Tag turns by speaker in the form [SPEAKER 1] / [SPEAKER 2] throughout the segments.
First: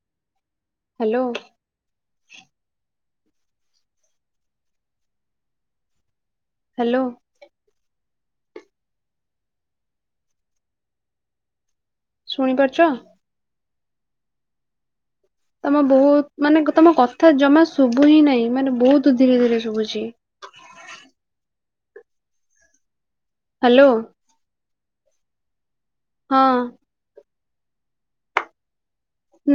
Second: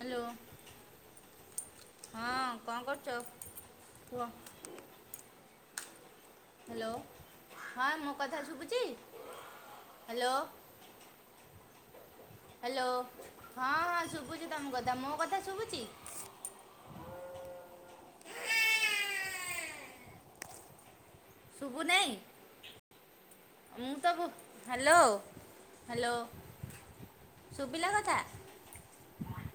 [SPEAKER 1] Hello.
[SPEAKER 2] Hello.
[SPEAKER 1] ହଁ କଣ କରୁଚ କୁହ। ହାଲୋ
[SPEAKER 2] ହ୍ୟାଲୋ
[SPEAKER 1] ହଁ ମୋ କଥା ଶୁଭୁଚି ହାଲୋ।
[SPEAKER 2] ଶୁଣିପାରୁଛ?
[SPEAKER 1] ହାଲୋ ହଁ ହଁ ଶୁଭୁଚି ତମ କଥା ମୋ କଥା।
[SPEAKER 2] ତମ
[SPEAKER 1] ଶୁଭୁଛି
[SPEAKER 2] ବହୁତ ମାନେ ତମ କଥା ଜମା ଶୁଭୁ ହିଁ ନାହିଁ ମାନେ ବହୁତ ଧୀରେ ଧୀରେ ଶୁଭୁଚି।
[SPEAKER 1] ଶୁଭୁ ନାହିଁ
[SPEAKER 2] ହ୍ୟାଲୋ
[SPEAKER 1] ମୁଁ ତ ହାଲୋ। ହାଲୋ
[SPEAKER 2] ହଁ
[SPEAKER 1] ସୁଭିଲା କଥା?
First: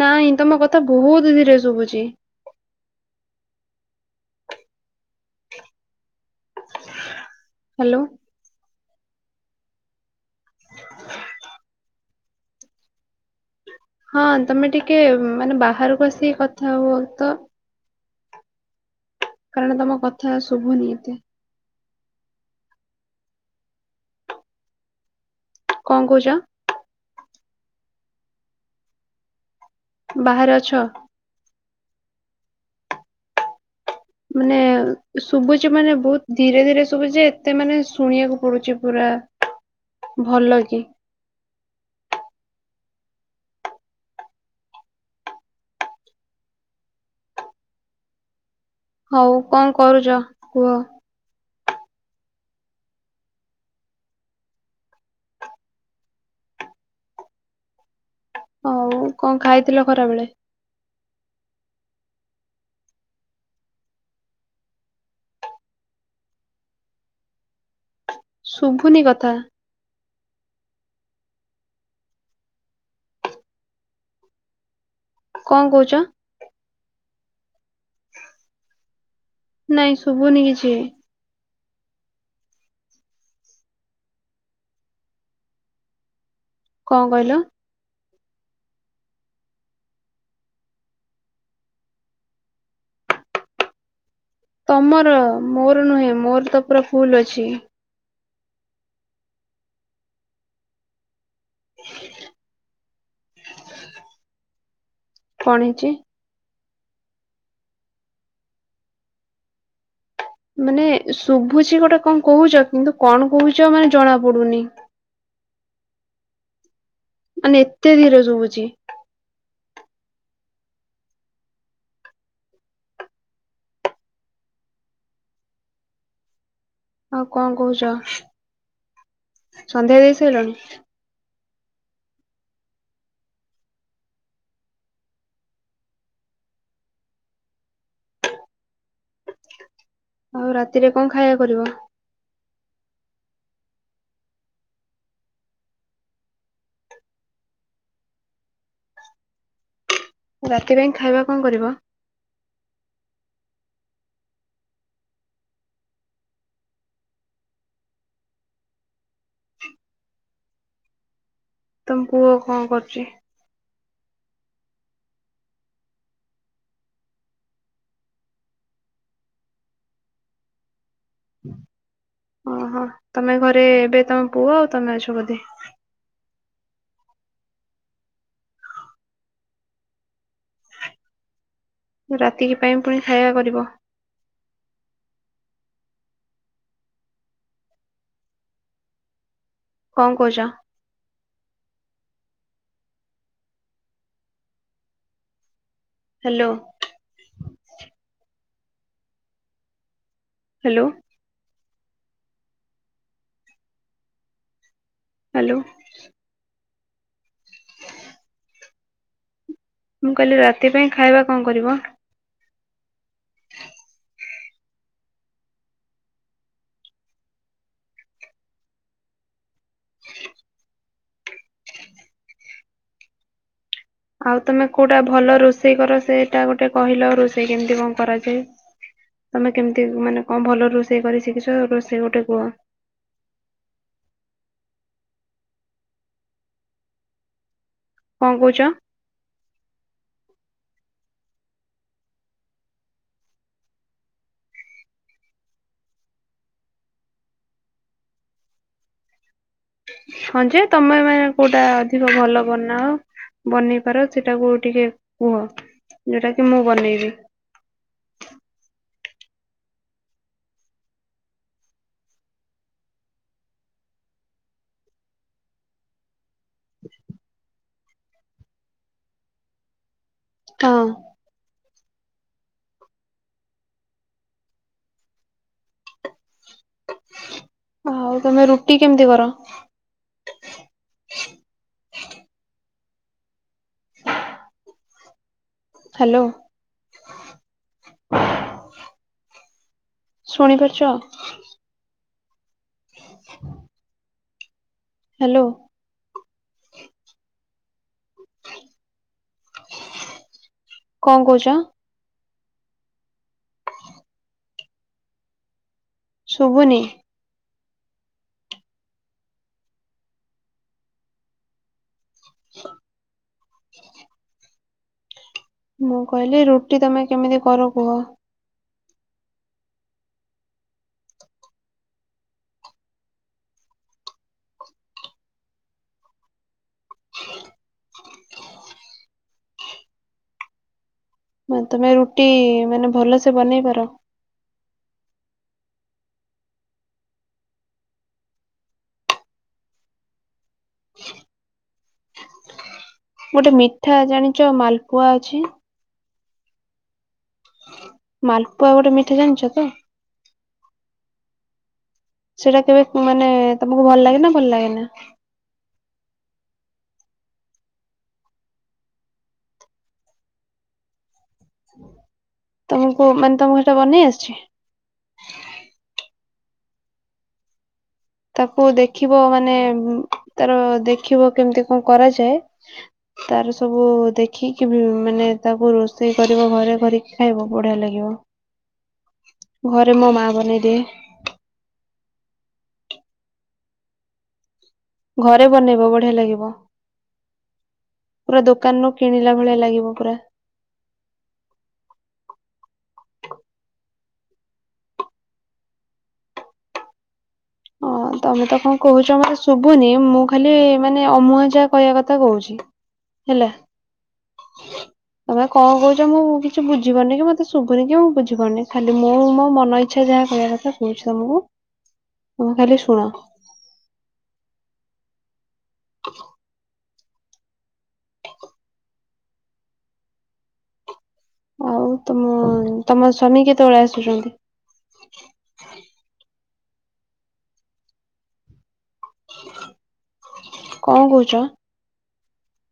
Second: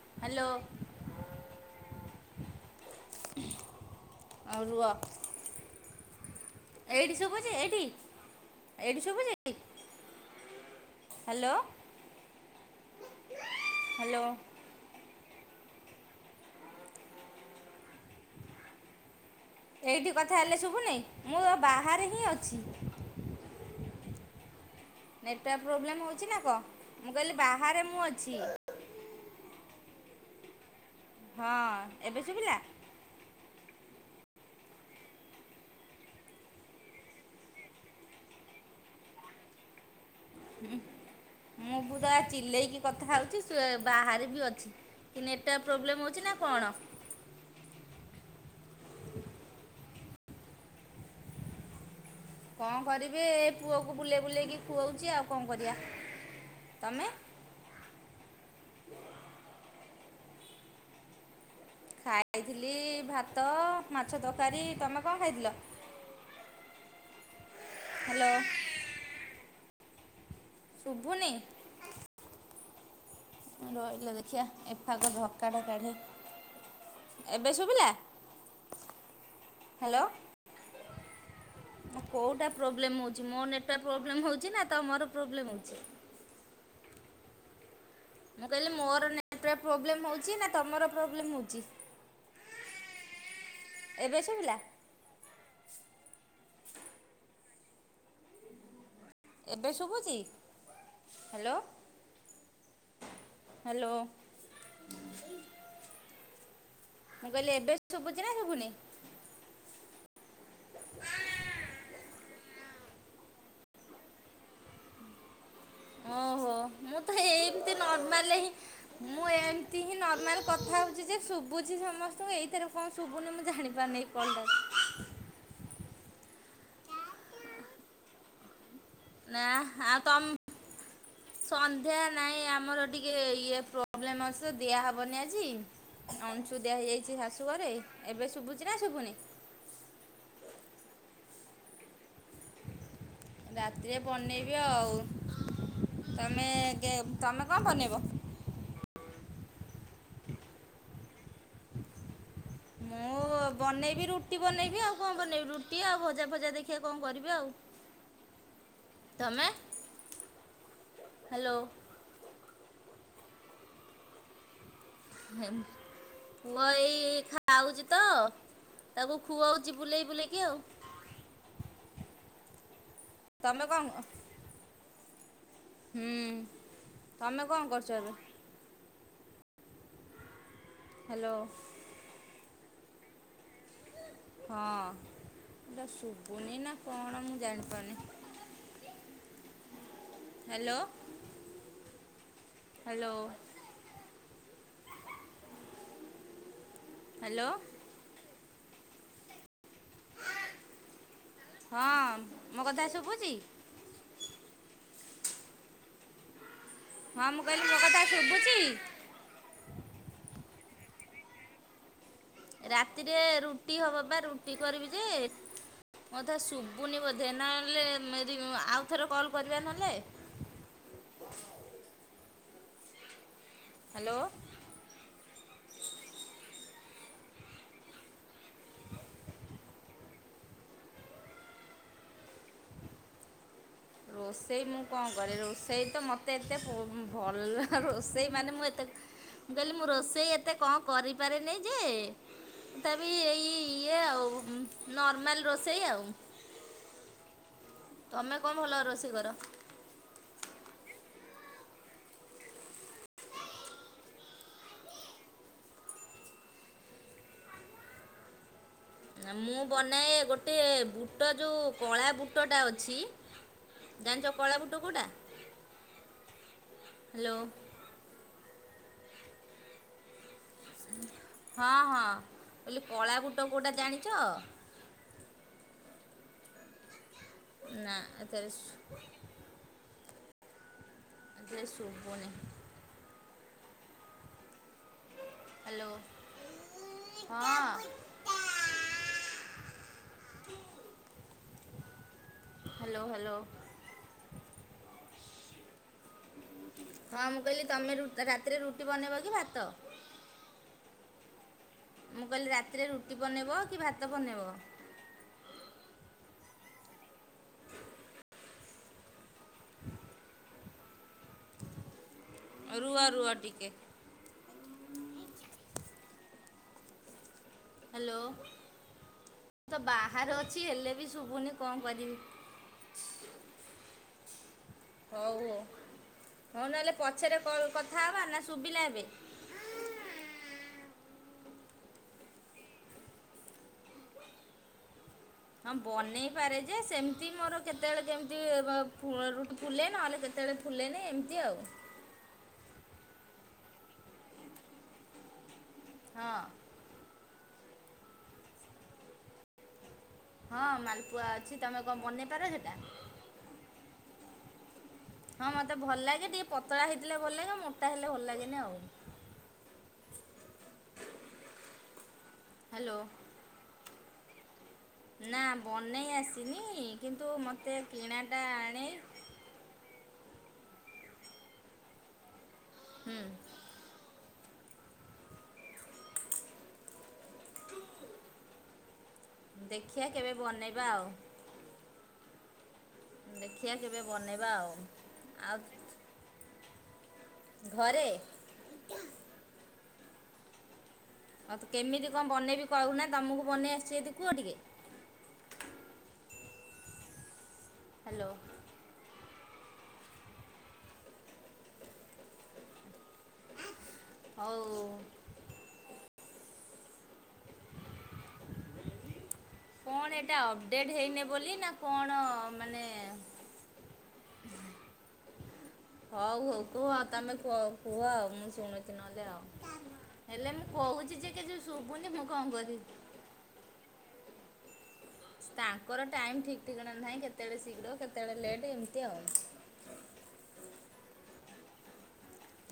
[SPEAKER 2] ନାଇଁ
[SPEAKER 1] ହ୍ୟାଲୋ
[SPEAKER 2] ତମ କଥା ବହୁତ ଧୀରେ ଶୁଭୁଚି।
[SPEAKER 1] ହଉ ରୁହ। ଏଇଠି ଶୁଭୁଚି ଏଇଠି
[SPEAKER 2] ହ୍ୟାଲୋ
[SPEAKER 1] ଏଇଠି ଶୁଭୁଚି? ହାଲୋ। ହ୍ୟାଲୋ
[SPEAKER 2] ହଁ ତମେ ଟିକେ ମାନେ ବାହାରକୁ ଆସିକି କଥା ହୁଅ ତ। କାରଣ ତମ
[SPEAKER 1] ଏଇଠି କଥା ହେଲେ
[SPEAKER 2] ଶୁଭୁନି
[SPEAKER 1] ଶୁଭୁନାହି?
[SPEAKER 2] ଏତେ
[SPEAKER 1] ମୁଁ ଏ ବାହାରେ ହିଁ ଅଛି। ନେଟୱାର୍କ
[SPEAKER 2] କଣ
[SPEAKER 1] ପ୍ରୋବ୍ଲେମ୍
[SPEAKER 2] କହୁଛ
[SPEAKER 1] ହଉଚି ନା କଣ? ମୁଁ କହିଲି ବାହାରେ ମୁଁ ଅଛି।
[SPEAKER 2] ବାହାରେ ଅଛ?
[SPEAKER 1] ହଁ ଏବେ ଶୁଭିଲା?
[SPEAKER 2] ମାନେ ଶୁଭୁଚି ମାନେ ବହୁତ ଧୀରେ ଧୀରେ ଶୁଭୁଚି ଏତେ ମାନେ ଶୁଣିବାକୁ ପଡୁଚି ପୁରା। ଭଲ କି।
[SPEAKER 1] ମୁଁ ପୁୁରା ଚିଲେଇକି କଥା ହଉଚି। ସି ବାହାରେ ବି ଅଛି। କି ନେଟୱାର୍କ ପ୍ରୋବ୍ଲେମ୍ ହଉଚି ନା କଣ?
[SPEAKER 2] ହଉ କଣ କରୁଚ କୁହ?
[SPEAKER 1] କଣ କରିବି ଏଇ ପୁଅକୁ ବୁଲେଇ ବୁଲେଇକି ଖୁଅଉଚି ଆଉ କଣ କରିବା? ତମେ?
[SPEAKER 2] ହଉ କଣ ଖାଇଥିଲ ଖରାବେେଳେ?
[SPEAKER 1] ଖାଇଥିଲି ଭାତ ମାଛ ତରକାରୀ। ତମେ କଣ ଖାଇଥିଲ?
[SPEAKER 2] [inaudible]
[SPEAKER 1] ହ୍ୟାଲୋ।
[SPEAKER 2] ଶୁଭୁନି କଥା।
[SPEAKER 1] ଶୁଭୁନି? ରହିଲ ଦେଖିବା ଏଫାକ ଝରକାଟା
[SPEAKER 2] କଣ କହୁଛ?
[SPEAKER 1] କାଢେ। ଏବେ ଶୁଭିଲା?
[SPEAKER 2] ନାଇଁ ଶୁଭୁନି କିଛିିବି।
[SPEAKER 1] ମୋ କୋଉଟା ପ୍ରୋବ୍ଲେମ ହୋଉଛି ମୋର ନେଟୱାକ୍ ପ୍ରୋବ୍ଲେମ ହଉଛି ନା ତମର ପ୍ରୋବ୍ଲେମ ହେଉଛି?
[SPEAKER 2] କଣ କହିଲ?
[SPEAKER 1] ମୁଁ କହିଲି ମୋର ନେଟୱାର୍କ ପ୍ରୋବ୍ଲେମ୍ ହେଉଛି ନା ତମର ପ୍ରୋବ୍ଲେମ୍ ହେଉଛି? ଏବେ ଶୁଭିଲା?
[SPEAKER 2] ତମର ମୋର ନୁହେଁ ମୋର ତ ପୁରା ଫୁଲ ଅଛି।
[SPEAKER 1] ଏବେ ଶୁଭୁଛି ହ୍ୟାଲୋ।
[SPEAKER 2] ହ
[SPEAKER 1] ହ୍ୟାଲୋ।
[SPEAKER 2] କଣ ହେଇଛି?
[SPEAKER 1] ମୁଁ କହିଲି ଏବେ ଶୁଭୁଛି ନା ଶୁଭୁନି?
[SPEAKER 2] ମାନେ ଶୁଭୁଛି ଗୋଟେ କଣ କହୁଛ କିନ୍ତୁ କଣ କହୁଛ ମାନେ ଜଣା ପଡୁନି।
[SPEAKER 1] ଓହୋ ମୁଁ ତ
[SPEAKER 2] ମାନେ
[SPEAKER 1] ଏମିତି
[SPEAKER 2] ଏତେ ଧୀରେ
[SPEAKER 1] ନର୍ମାଲରେ ହିଁ
[SPEAKER 2] ଶୁଭୁଛି।
[SPEAKER 1] ମୁଁ ଏମିତି ହିଁ ନର୍ମାଲ କଥା ହେଉଛି ଯେ ଶୁଭୁଛି ସମସ୍ତଙ୍କୁ ଏଇଥିରେ କଣ ଶୁଭୁନି ମୁଁ ଜାଣିପାରୁନାହିଁ। ବନ୍ଦ ଅଛି।
[SPEAKER 2] ଆଉ କଣ କହୁଛ
[SPEAKER 1] ନା ଆଉ
[SPEAKER 2] ସନ୍ଧ୍ୟା ଦେଇ
[SPEAKER 1] ତମ
[SPEAKER 2] ସାରିଲଣି?
[SPEAKER 1] ସନ୍ଧ୍ୟା ନାଇଁ ଆମର ଟିକେ ଇଏ ପ୍ରୋବ୍ଲେମ ଅଛିତ ଦିଆହେବନି ଆଜି। ଅଣଶୁଦ୍ଧିଆ ହେଇଯାଇଛି ଶାଶୁ ଘରେ ଏବେ ଶୁଭୁଛି ନା ଶୁଭୁନି।
[SPEAKER 2] ଆଉ ରାତିରେ କଣ ଖାଇବା କରିଵ?
[SPEAKER 1] ରାତିରେ ବନେଇବି ଆଉ ତମେ ଗେ ତମେ କଣ ବନେଇବ?
[SPEAKER 2] ରାତି ପାଇଁ ଖାଇବା କଣ କରିବ?
[SPEAKER 1] ମୁଁ ବନେଇବି ରୁଟି ବନେଇବି ଆଉ କଣ ବନେଇବି ରୁଟି ଆଉ ଭଜା ଫଜା ଦେଖିବା କଣ କରିବି ଆଉ।
[SPEAKER 2] [unintelligible]
[SPEAKER 1] ତମେ ହ୍ୟାଲୋ।
[SPEAKER 2] ତମ ପୁଅ କଣ କରୁଛି?
[SPEAKER 1] ପୁଅ ଏଇ ଖାଉଛି ତ ତାକୁ ଖୁଆଉଛି ବୁଲେଇ ବୁଲେଇକି ଆଉ।
[SPEAKER 2] ଓହୋ। ତମେ ଘରେ ଏବେ ତମ ପୁଅ, ଆଉ ତମେ ଅଛ ବୋଧେ?
[SPEAKER 1] ହୁଁ, ତମେ କଣ କରୁଚ ଏବେ? ହ୍ୟାଲୋ।
[SPEAKER 2] ରାତିକି ପାଇଁ ପୁଣି ଖାଇବା କରିବ!
[SPEAKER 1] ହଁ, ଶୁଭୁନି ନା କଣ ମୁଁ ଜାଣିପାରୁନି।
[SPEAKER 2] କଣ କହୁ
[SPEAKER 1] hello. Hello.
[SPEAKER 2] Hello.
[SPEAKER 1] Hello.
[SPEAKER 2] Hello.
[SPEAKER 1] ହଁ ମୋ କଥା ଶୁଭୁଚି?
[SPEAKER 2] ହ୍ୟାଲୋ।
[SPEAKER 1] ହଁ ମୁଁ କହିଲି ମୋ କଥା ଶୁଭୁଚି?
[SPEAKER 2] ମୁଁ କହିଲି ରାତି ପାଇଁ ଖାଇବା କଣ କରିବ?
[SPEAKER 1] ରାତିରେ ରୁଟି ହବ ପା ରୁଟି କରିବି ଯେ ମୋ କଥା ଶୁଭୁନି ବୋଧେ। ନହେଲେ ମେରୀ ଆଉ ଥରେ କଲ୍ କରିବା ନହେଲେ। ହ୍ୟାଲୋ।
[SPEAKER 2] ଆଉ ତମେ, କୋଉଟା ଭଲ ରୋଷେଇ କର। ସେଇଟା ଗୋଟେ କହିଲ, ରୋଷେଇ କେମତି କଣ କରାଯାଏ? ତମେ କେମିତି ମାନେ କଣ ଭଲ ରୋଷେଇ କରି ଶିଖିଚ ଭଲ ରୋଷେଇ ଗୋଟେ କୁହ?
[SPEAKER 1] ରୋଷେଇ ମୁଁ କଣ କରେ। ରୋଷେଇ ତ ମୋତେ ଏତେ ଭଲ ରୋଷେଇ
[SPEAKER 2] କଣ
[SPEAKER 1] ମାନେ
[SPEAKER 2] କହୁଛ
[SPEAKER 1] ମୁଁ ଏତେ, ମୁଁ କହିଲି, ମୁଁ ରୋଷେଇ, ଏତେ କଣ କରିପାରେନି ଯେ? ତଥାପି, ଏଇ, ଇଏ, ଆଉ ନର୍ମାଲ ରୋଷେଇ ଆଉ ତମେ କଣ ଭଲ ରୋଷେଇ କର?
[SPEAKER 2] ହଁ ଯେ, ତମେ ମାନେ କୋଉଟା ଅଧିକ ଭଲ ବନାଅ? ବନେଇ ପାର, ସେଟାକୁ ଟିକେ କୁହ। ଯୋଉଟା କି, ମୁଁ ବନେଇବି?
[SPEAKER 1] ମୁଁ ବନାଏ ଗୋଟେ, ବୁଟ ଯୋଉ କଳା ବୁଟଟା ଅଛି। ଜାଣିଚ କଳା ବୁଟ କୋଉଟା ହାଲୋ।
[SPEAKER 2] ହଁ।
[SPEAKER 1] ହଁ, ହଁ। ବୋଲି କଳା ବୁଟ କୋଉଟା ଜାଣିଚ?
[SPEAKER 2] ଆଉ, ତମେ ରୁଟି କେମିତି କର?
[SPEAKER 1] ଏ ଶୁଭୁନି।
[SPEAKER 2] Hello
[SPEAKER 1] hello. ହଁ,।
[SPEAKER 2] ଶୁଣିପାରୁଚ?
[SPEAKER 1] ହ୍ୟାଲୋ। ହ୍ୟାଲୋ।
[SPEAKER 2] ହ୍ୟାଲୋ।
[SPEAKER 1] ହଁ। ମୁଁ, କହିଲି ତମେ ରାତିରେ ରୁଟି ବନେଇବ, କି ଭାତ?
[SPEAKER 2] କଣ କହୁଚ?
[SPEAKER 1] ମୁଁ କହିଲି, ରାତିରେ ରୁଟି ବନେଇବ, କି ଭାତ ବନେଇବ?
[SPEAKER 2] ଶୁଭୁନି।
[SPEAKER 1] ରୁହ ରୁଅ ଟିକେ।
[SPEAKER 2] ମୁଁ କହିଲି, ରୁଟି ତମେ କେମିତି କର? କୁହ?
[SPEAKER 1] ହ୍ୟାଲୋ। ମୁ ତ ବାହାରେ ଅଛି, ହେଲେ ବି ଶୁଭୁନି କଣ କରିବି? ହଉ, ହଉ। ହଉ, ନହେଲେ ପଛରେ କଥା ହେବା। ନା ଶୁଭିଲା ଏବେ?
[SPEAKER 2] ତମେ ରୁଟି, ମାନେ ଭଲ ସେ ବନେଇ ପାର।
[SPEAKER 1] ହଁ, ବନେଇ ପାରେ ଯେ, ସେମିତି ମୋର କେତେବେଳେ, କେମିତି, ରୁଟି ଫୁଲେ ନହେଲେ, କେତେବେଳେ? ଫୁଲେନି ଏମତି ଆଉ
[SPEAKER 2] ଗୋଟେ ମିଠା ଜାଣିଚ ମାଲପୁଆ ଅଛି?
[SPEAKER 1] ହଁ।
[SPEAKER 2] ମାଲପୁଆ ଗୋଟେ ମିଠା ଜାଣିଚ ତ?
[SPEAKER 1] ହଁ ମାଲପୁଆ ଅଛି ତମେ କଣ ବନେଇ ପାର
[SPEAKER 2] ସେଇଟା
[SPEAKER 1] ସେଟା।
[SPEAKER 2] କେବେ ମାନେ ତମକୁ ଭଲ ଲାଗେ ନା ଭଲ ଲାଗେନା?
[SPEAKER 1] ହଁ ମତେ ଭଲ ଲାଗେ ଟିକେ ପତଳା ହେଇଥିଲେ ଭଲ ଲାଗେ ମୋଟା ହେଲେ ଭଲ ଲାଗେନି ଆଉ ହ୍ୟାଲୋ
[SPEAKER 2] ତମକୁ ମାନେ ତମକୁ ସେଇଟା ବନେଇ ଆସିଛି?
[SPEAKER 1] ନା ବନେଇ ଆସିନି କିନ୍ତୁ ମତେ
[SPEAKER 2] ତାକୁ ଦେଖିବ ମାନେ ତାର ଦେଖିବ କେମିତି କଣ କରାଯାଏ
[SPEAKER 1] ହୁଁ
[SPEAKER 2] ତାର ସବୁ ଦେଖ ଦେଖିକି ମାନେ ତାକୁ ରୋଷେଇ କରିବ ଘରେ କରିକି ଖାଇବ ବଢିଆ ଲାଗିବ। ଘରେ
[SPEAKER 1] ଦେଖିିବା
[SPEAKER 2] ମୋ ମା
[SPEAKER 1] କେବେ
[SPEAKER 2] ବନେଇଦିଏ
[SPEAKER 1] ବନେଇବା ଆଉ ଦେଖିବା କେବେ ବନେଇବା ଆଉ
[SPEAKER 2] ଘରେ
[SPEAKER 1] ଆଉ
[SPEAKER 2] ବନେଇବ ବଢିଆ ଲାଗିବ।
[SPEAKER 1] ଘରେ।
[SPEAKER 2] ପୁରା ଦୋକାନରୁୁ କିଣିଲା ଭଳିଆ ଲାଗିବ ପୁରା।
[SPEAKER 1] ହଉ ତ କେମିତି କଣ ବନେଇବି କହୁନା ତମକୁ ବନେଇ ଆସିଛି ଏଠି କୁହ ଟିକେ?
[SPEAKER 2] ହଁ
[SPEAKER 1] ହ୍ୟାଲୋ
[SPEAKER 2] ତମେ ତ କଣ କହୁଛ ମତେ ଶୁଭୁନି ମୁଁ ଖାଲି ମାନେ ଅମୁହା ଯା କହିବା କଥା କହୁଛି ହେଲା।
[SPEAKER 1] ହଉ
[SPEAKER 2] ତମେ କଣ କହୁଛ ମୁଁ କିଛି ବୁଝିପାରୁନି କି ମତେ ଶୁଭୁନି କି ମୁଁ ବୁଝି ତମେ ଖାଲି ମୁଁ ମୋ ମନ ଇଚ୍ଛା
[SPEAKER 1] କ'ଣ
[SPEAKER 2] ଯାହା
[SPEAKER 1] ଏଇଟା
[SPEAKER 2] କହିବା କଥା
[SPEAKER 1] ଅପଡ଼େଟ୍
[SPEAKER 2] କହୁଛି
[SPEAKER 1] ହେଇନି
[SPEAKER 2] ତମକୁ
[SPEAKER 1] ବୋଲି ନା କଣ
[SPEAKER 2] ତମେ ଖାଲି
[SPEAKER 1] ମାନେ?
[SPEAKER 2] ଶୁଣ
[SPEAKER 1] ହଉ ହଉ। କୁହ ତମେ କୁଅ କୁହ ଆଉ ମୁଁ ଶୁଣୁଚି ନହେଲେ ଆଉ ହେଲେ ମୁଁ କହୁଚି ଯେ କିଛି ଶୁଭୁନି ମୁଁ କଁ କରିବି?
[SPEAKER 2] ସ୍ୱାମୀ କେତବେଳେ ଆସୁଚନ୍ତି?
[SPEAKER 1] ତାଙ୍କର ଟାଇମ୍ ଠିକ୍ ଠିକଣା ନାହିଁ କେତେବେଳେ ଶୀଘ୍ର କେତେବେଳେ ଲେଟ୍ ଏମତି ଆଉ।
[SPEAKER 2] କଁ କହୁଚ?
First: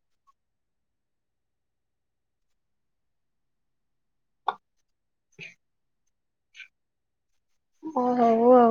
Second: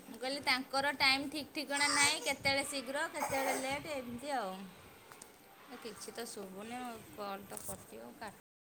[SPEAKER 1] ମୁଁ କହିଲି ତାଙ୍କର ଟାଇମ୍ ଠିକ୍ ଠିକଣା ନାହିଁ କେତେବେଳେ ଶୀଘ୍ର କେତେବେଳେ ଲେଟ୍ ଏମତି ଆଉ। କିଛି ତ ଶୁଭୁନି ଆଉ କଲ ତ କଟି ଆଉ କାଟ୍
[SPEAKER 2] କୁହ?